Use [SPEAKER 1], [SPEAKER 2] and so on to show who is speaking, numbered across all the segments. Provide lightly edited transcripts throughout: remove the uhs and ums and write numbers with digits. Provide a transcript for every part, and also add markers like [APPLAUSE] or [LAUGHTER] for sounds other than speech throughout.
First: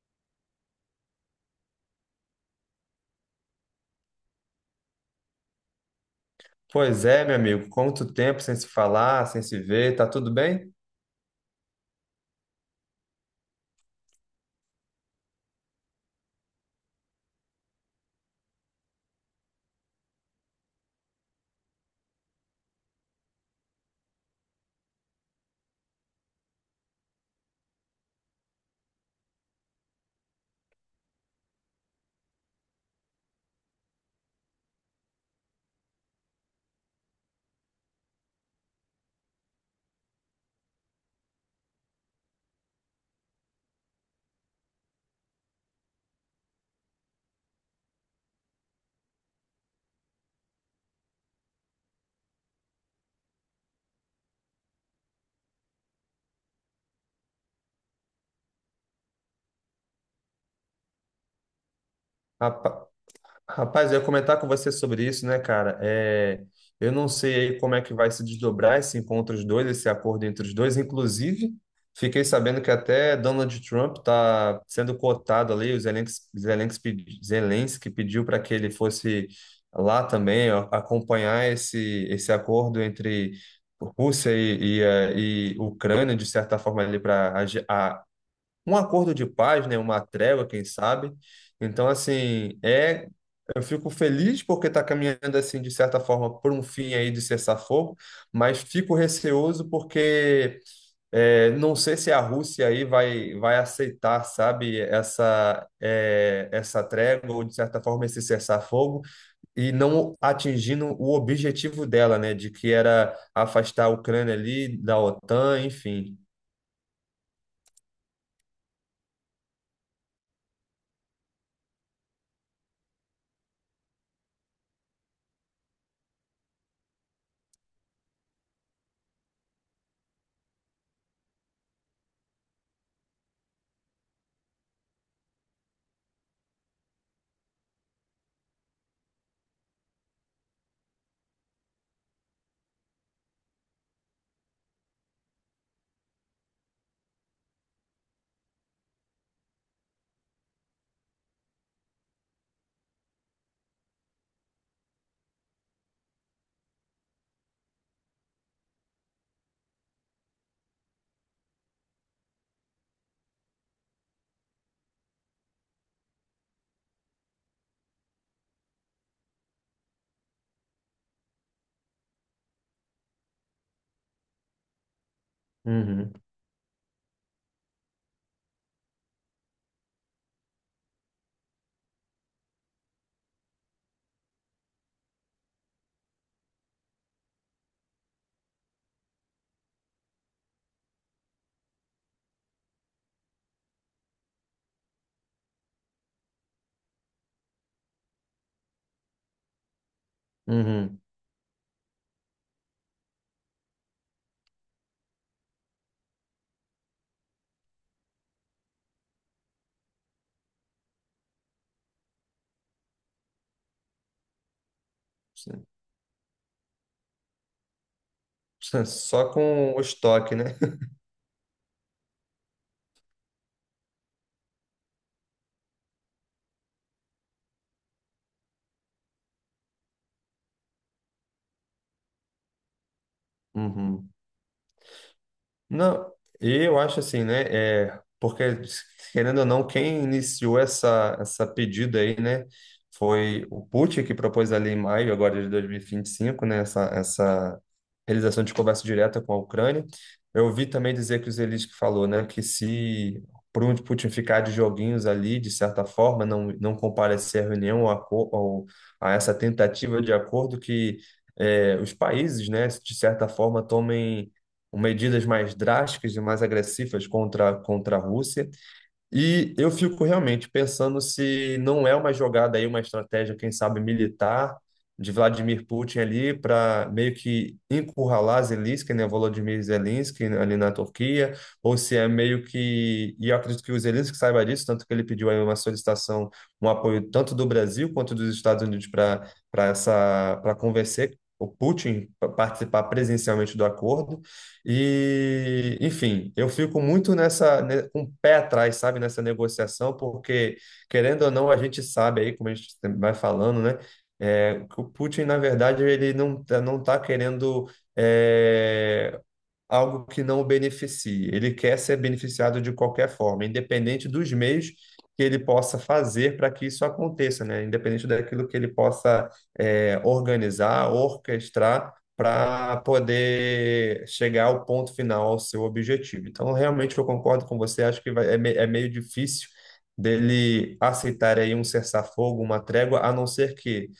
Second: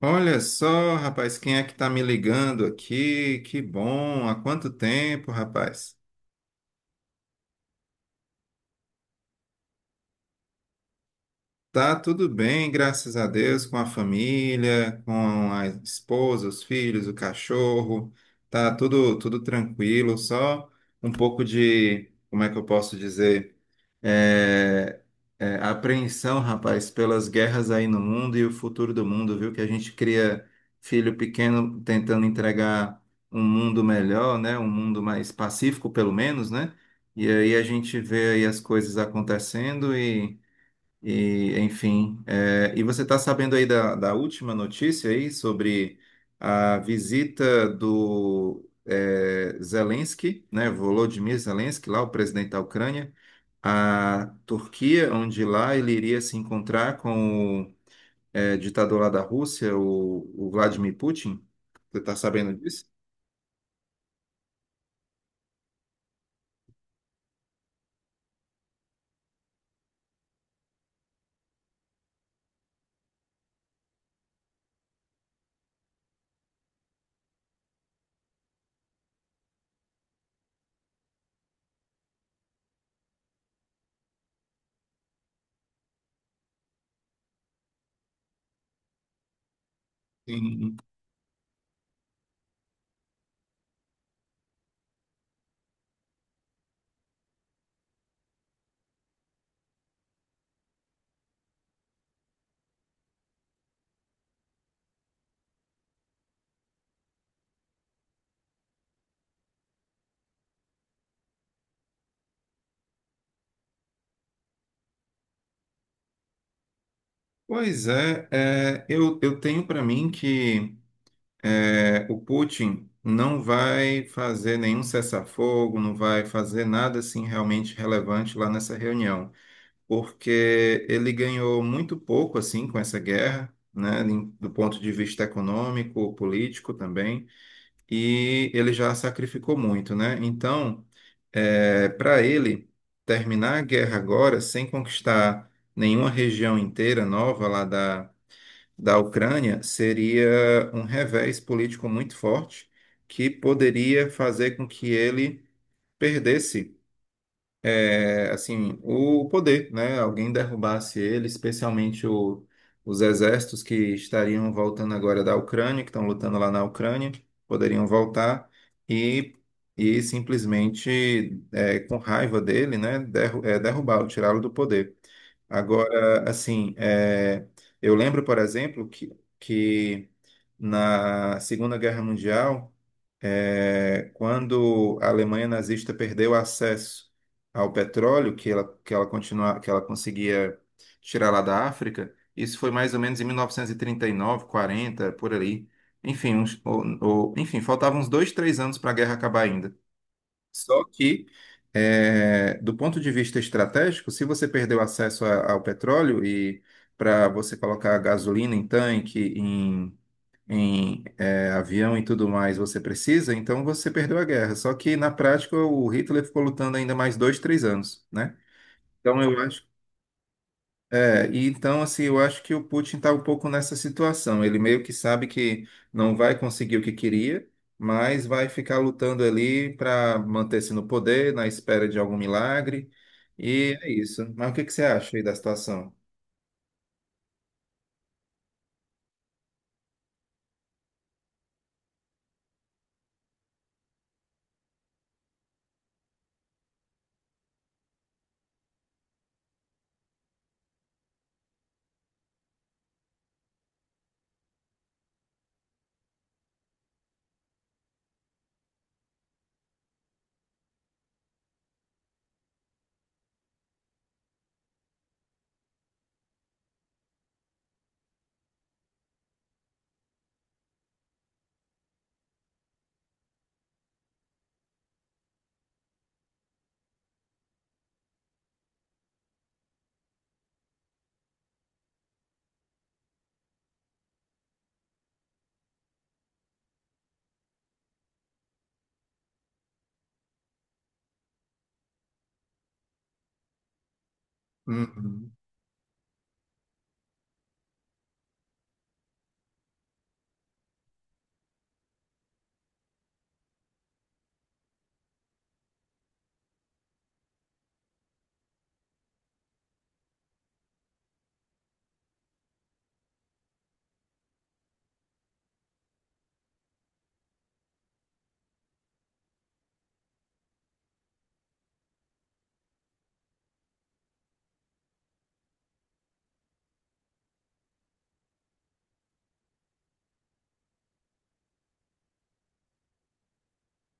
[SPEAKER 1] Olha só, rapaz, quem é que tá me ligando aqui? Que bom, há quanto tempo, rapaz?
[SPEAKER 2] Pois é, meu amigo, quanto tempo sem se falar, sem se ver, tá tudo bem?
[SPEAKER 1] Tá tudo bem, graças a Deus, com a família, com a esposa, os filhos, o cachorro. Tá tudo tranquilo, só um pouco de, como é que eu posso dizer, é, apreensão, rapaz, pelas guerras aí no mundo e o futuro do mundo, viu? Que a gente cria filho pequeno tentando entregar um mundo melhor, né? Um mundo mais pacífico, pelo menos, né? E aí a gente vê aí as coisas acontecendo enfim, e você está sabendo aí da, última notícia aí sobre a visita do Zelensky, né, Volodymyr Zelensky, lá o presidente da Ucrânia, à Turquia, onde lá ele iria se encontrar com o ditador lá da Rússia, o Vladimir Putin. Você está sabendo disso?
[SPEAKER 2] Rapa- Rapaz, eu ia comentar com você sobre isso, né, cara? Eu não sei aí como é que vai se desdobrar esse encontro dos dois, esse acordo entre os dois. Inclusive, fiquei sabendo que até Donald Trump tá sendo cotado ali, o Zelensky pediu para que ele fosse lá também ó, acompanhar esse acordo entre. Rússia e Ucrânia, de certa forma, ali para um acordo de paz, né? Uma trégua, quem
[SPEAKER 1] Sim.
[SPEAKER 2] sabe. Então, assim, eu fico feliz porque está caminhando, assim, de certa forma, por um fim aí de cessar-fogo, mas fico receoso porque não sei se a Rússia aí vai aceitar, sabe, essa trégua ou, de certa forma, esse cessar-fogo e não atingindo o objetivo dela, né, de que era afastar a Ucrânia ali da OTAN, enfim.
[SPEAKER 1] Pois é, eu tenho para mim que o Putin não vai fazer nenhum cessar-fogo, não vai fazer nada assim realmente relevante lá nessa reunião, porque ele ganhou muito pouco assim com essa guerra, né, do ponto de vista econômico, político também, e ele já sacrificou muito, né? Então, para ele terminar a guerra agora sem conquistar nenhuma região inteira nova lá da Ucrânia seria um revés político muito forte que poderia fazer com que ele perdesse assim, o poder, né? Alguém derrubasse ele, especialmente os exércitos que estariam voltando agora da Ucrânia, que estão lutando lá na Ucrânia, poderiam voltar e, e simplesmente, com raiva dele, né? Derrubá-lo, tirá-lo do poder.
[SPEAKER 2] Uhum,
[SPEAKER 1] Agora, assim, eu lembro, por exemplo, que na Segunda Guerra Mundial quando a Alemanha nazista perdeu acesso ao petróleo que ela conseguia tirar lá da África. Isso foi mais ou menos em 1939, 40, por ali. Enfim, enfim, faltavam uns 2, 3 anos para a guerra acabar ainda. Só
[SPEAKER 2] uhum.
[SPEAKER 1] que, do ponto de vista estratégico, se você perdeu acesso ao petróleo e para você colocar gasolina em tanque, em avião e tudo mais você precisa, então você perdeu a guerra. Só que na prática o Hitler ficou lutando ainda mais 2, 3 anos, né?
[SPEAKER 2] [LAUGHS]
[SPEAKER 1] Então
[SPEAKER 2] Só
[SPEAKER 1] eu acho,
[SPEAKER 2] com o estoque, né?
[SPEAKER 1] e então assim eu acho que o Putin está um pouco nessa situação. Ele meio que sabe que não vai conseguir o que queria, mas vai ficar lutando ali para manter-se no poder, na espera de algum milagre. E é
[SPEAKER 2] Uhum.
[SPEAKER 1] isso. Mas o que que você acha aí da situação?
[SPEAKER 2] Não, eu acho assim, né? É, porque, querendo ou não, quem iniciou essa pedida aí, né? Foi o Putin que propôs ali em maio, agora de 2025, né? Essa realização de conversa direta com a Ucrânia. Eu ouvi também dizer que o Zelensky falou, né? Que se por um Putin ficar de joguinhos ali, de certa forma, não comparecer à reunião ou ou a essa tentativa de acordo que os países, né? De certa forma, tomem com medidas mais drásticas e mais agressivas contra a Rússia. E eu fico realmente pensando se não é uma jogada aí, uma estratégia, quem sabe, militar de Vladimir Putin ali para meio que encurralar Zelensky, né, Volodymyr Zelensky ali na Turquia, ou se é meio que, e eu acredito que o Zelensky saiba disso, tanto que ele pediu aí uma solicitação, um apoio tanto do Brasil quanto dos Estados Unidos para convencer o Putin a participar presencialmente do acordo.
[SPEAKER 1] Uhum.
[SPEAKER 2] E, enfim, eu fico muito nessa, né, com o pé atrás, sabe, nessa negociação, porque, querendo ou não, a gente sabe aí, como a gente vai falando, né, que o Putin, na verdade, ele não, tá- não está querendo eh, algo que não o beneficie. Ele quer ser beneficiado de qualquer forma, independente dos meios que ele possa fazer para que isso aconteça, né? Independente daquilo que ele possa organizar, orquestrar para poder chegar ao ponto final, ao seu objetivo. Então, realmente eu concordo com você, acho que é meio difícil dele aceitar aí um cessar-fogo, uma trégua, a não ser que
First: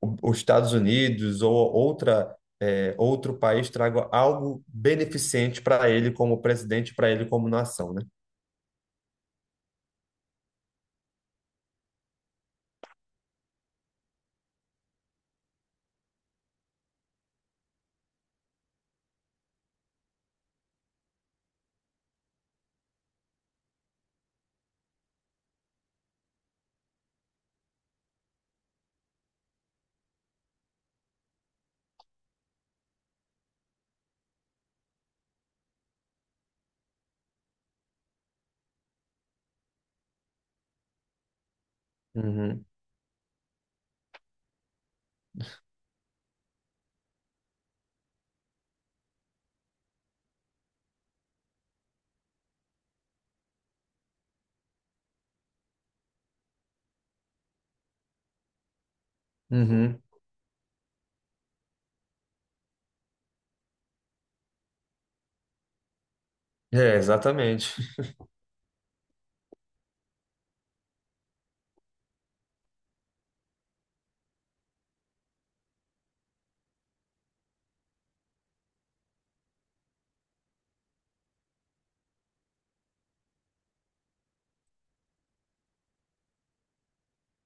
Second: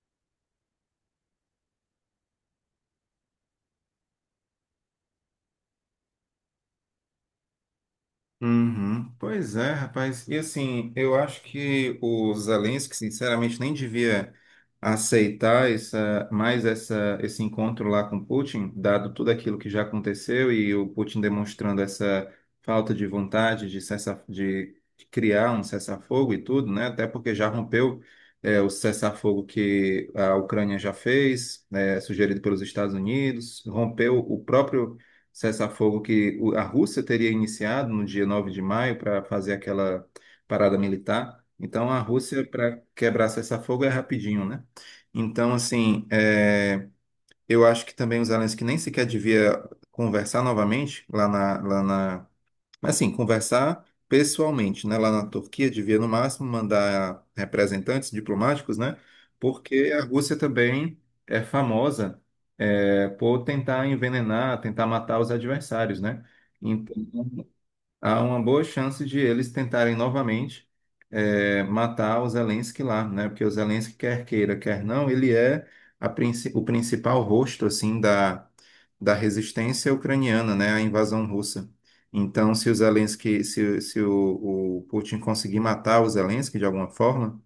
[SPEAKER 2] os Estados Unidos ou outro país traga algo beneficente para ele como presidente, para ele como nação, né?
[SPEAKER 1] Uhum. Pois é, rapaz. E assim, eu acho que o Zelensky, sinceramente, nem devia aceitar esse encontro lá com Putin, dado tudo aquilo que já aconteceu e o Putin demonstrando essa falta de vontade de criar um cessar-fogo e tudo, né? Até porque já rompeu, o cessar-fogo que a Ucrânia já fez, né, sugerido pelos Estados Unidos, rompeu o próprio cessar-fogo que a Rússia teria iniciado no dia 9 de maio para fazer aquela parada militar. Então, a Rússia,
[SPEAKER 2] Uhum,
[SPEAKER 1] para quebrar cessar-fogo, é rapidinho, né? Então, assim, eu acho que também os Zelensky nem sequer devia conversar novamente lá na mas assim, conversar pessoalmente, né? Lá na Turquia, devia no máximo mandar representantes diplomáticos, né? Porque
[SPEAKER 2] uhum.
[SPEAKER 1] a Rússia também é famosa por tentar envenenar, tentar matar os adversários, né? Então,
[SPEAKER 2] É, exatamente.
[SPEAKER 1] há uma boa chance de eles tentarem novamente matar o Zelensky lá, né? Porque o Zelensky, quer queira, quer não, ele é o principal rosto, assim, da, resistência ucraniana, né? A invasão russa. Então, se o Putin conseguir matar o Zelensky de alguma forma,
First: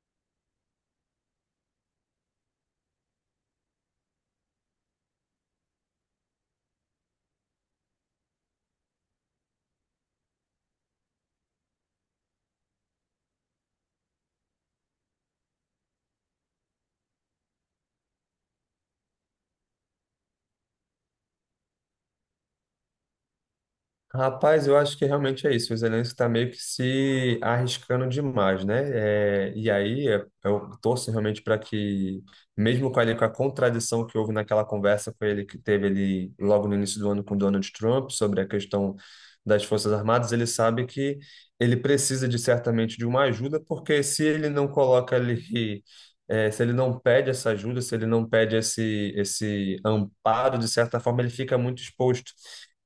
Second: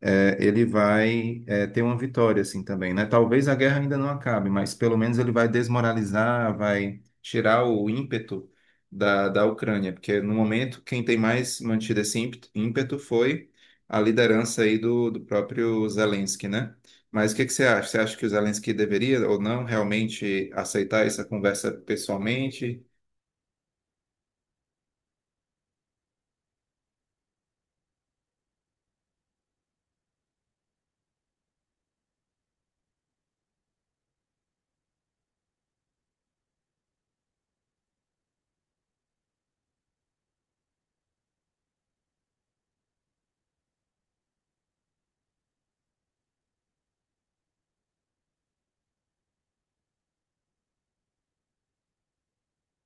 [SPEAKER 1] ele vai ter uma vitória assim também, né? Talvez a guerra ainda não acabe, mas pelo menos ele vai desmoralizar, vai tirar o ímpeto da, Ucrânia, porque no momento quem tem mais mantido esse ímpeto foi a liderança aí do, próprio Zelensky, né? Mas o que que você acha? Você acha que o Zelensky deveria ou não realmente aceitar essa conversa pessoalmente?
[SPEAKER 2] Rapaz, eu acho que realmente é isso. O Zelensky está meio que se arriscando demais, né? É, e aí é, eu torço realmente para que, mesmo com, ele, com a contradição que houve naquela conversa com ele que teve ali logo no início do ano com Donald Trump sobre a questão das Forças Armadas, ele sabe que ele precisa de certamente de uma ajuda, porque se ele não coloca ali É, se ele não pede essa ajuda, se ele não pede esse amparo, de certa forma, ele fica muito exposto.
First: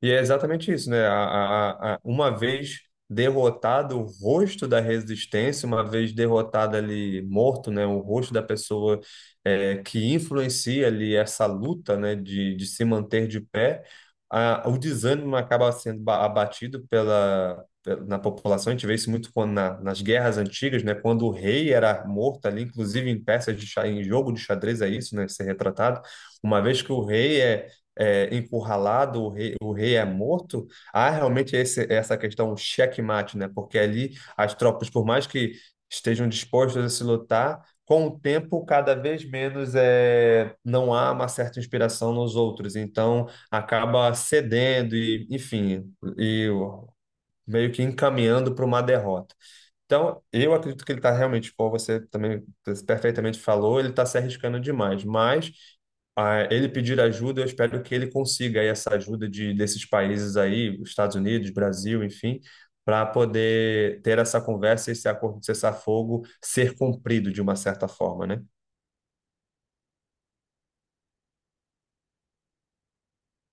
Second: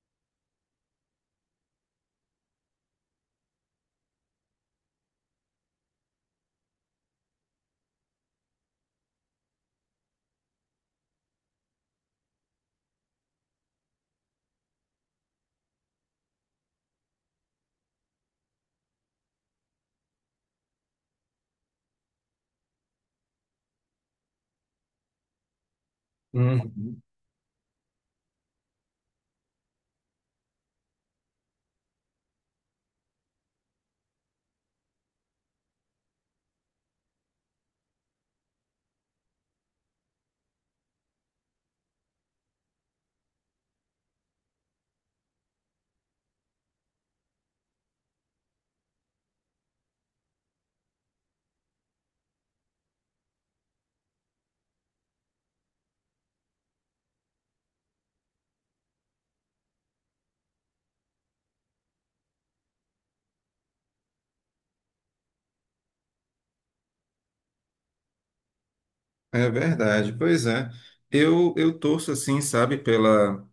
[SPEAKER 2] E é exatamente isso, né? Uma vez derrotado o rosto da resistência, uma vez derrotado ali, morto, né? O rosto da pessoa que influencia ali essa luta, né? De se manter de pé, o desânimo acaba sendo abatido na população. A gente vê isso muito quando nas guerras antigas, né? Quando o rei era morto ali, inclusive em peças de xadrez, em jogo de xadrez é isso, né? Ser retratado. Uma vez que
[SPEAKER 1] Uhum.
[SPEAKER 2] o rei é encurralado, o rei é morto, há realmente essa questão checkmate, né? Porque ali as tropas, por mais que estejam dispostas a se lutar, com o tempo cada vez menos não há uma certa inspiração nos outros, então acaba cedendo e, enfim, e meio que encaminhando para uma derrota. Então, eu acredito que ele está realmente, como você também perfeitamente falou, ele está se arriscando demais, mas ele pedir ajuda, eu espero que ele consiga aí essa ajuda desses países aí, Estados Unidos, Brasil, enfim, para poder ter essa conversa e esse acordo de cessar-fogo ser cumprido de uma certa forma, né?
[SPEAKER 1] É verdade, pois é. Eu torço assim, sabe,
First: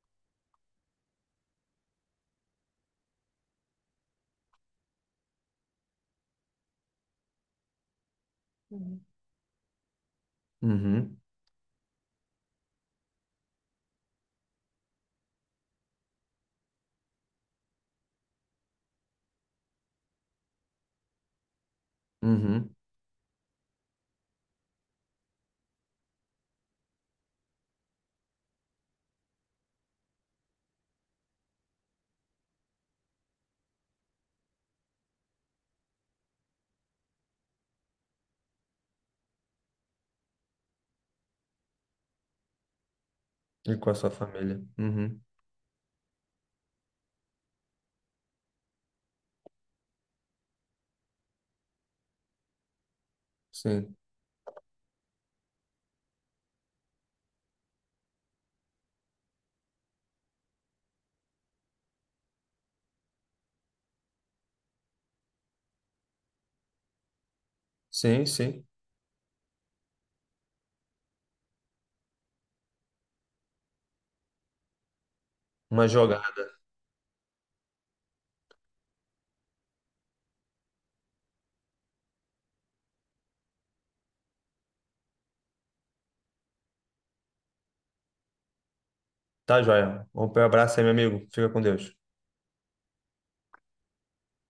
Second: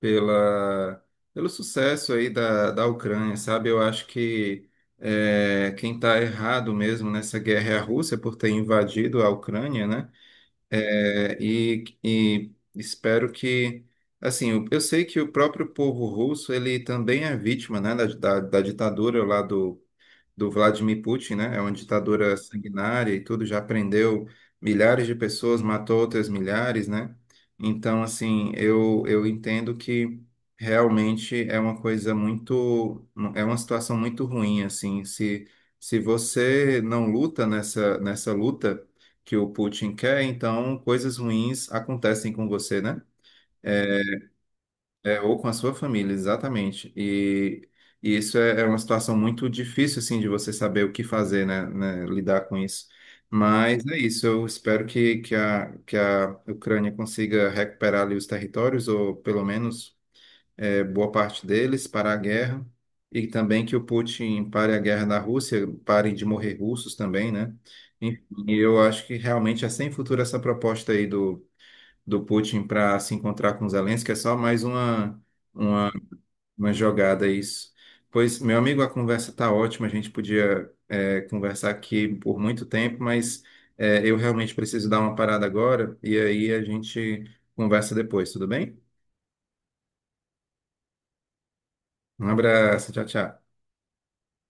[SPEAKER 1] pela, pelo sucesso aí da, Ucrânia, sabe? Eu acho que quem está errado mesmo nessa guerra é a Rússia por ter invadido a Ucrânia, né?
[SPEAKER 2] Uhum,
[SPEAKER 1] É. E espero que, assim, eu sei que o próprio povo russo, ele também é vítima, né, da, ditadura lá do Vladimir Putin, né? É uma ditadura
[SPEAKER 2] uhum.
[SPEAKER 1] sanguinária e tudo, já prendeu milhares de pessoas, matou outras milhares, né? Então, assim, eu entendo que realmente é uma situação muito ruim, assim, se você não luta nessa, luta que o Putin quer, então coisas ruins acontecem com você, né?
[SPEAKER 2] E com a sua família. Uhum.
[SPEAKER 1] É, ou com a sua família, exatamente. E isso é uma situação muito difícil, assim, de você saber o que fazer, né, lidar com isso. Mas é
[SPEAKER 2] Sim,
[SPEAKER 1] isso, eu espero que a Ucrânia consiga recuperar ali os territórios, ou pelo menos boa parte deles, parar a guerra. E também que o Putin pare a guerra na Rússia, parem de morrer russos também, né? Enfim,
[SPEAKER 2] sim, sim.
[SPEAKER 1] eu acho que realmente é sem futuro essa proposta aí do, Putin para se encontrar com Zelensky, é só mais uma
[SPEAKER 2] Uma jogada.
[SPEAKER 1] jogada, isso. Pois, meu amigo, a conversa tá ótima. A gente podia, conversar aqui por muito tempo, mas, eu realmente preciso dar uma parada agora. E aí a gente conversa depois, tudo bem?
[SPEAKER 2] Tá, joia. Um abraço aí, meu amigo. Fica com Deus.
[SPEAKER 1] Um abraço, tchau, tchau.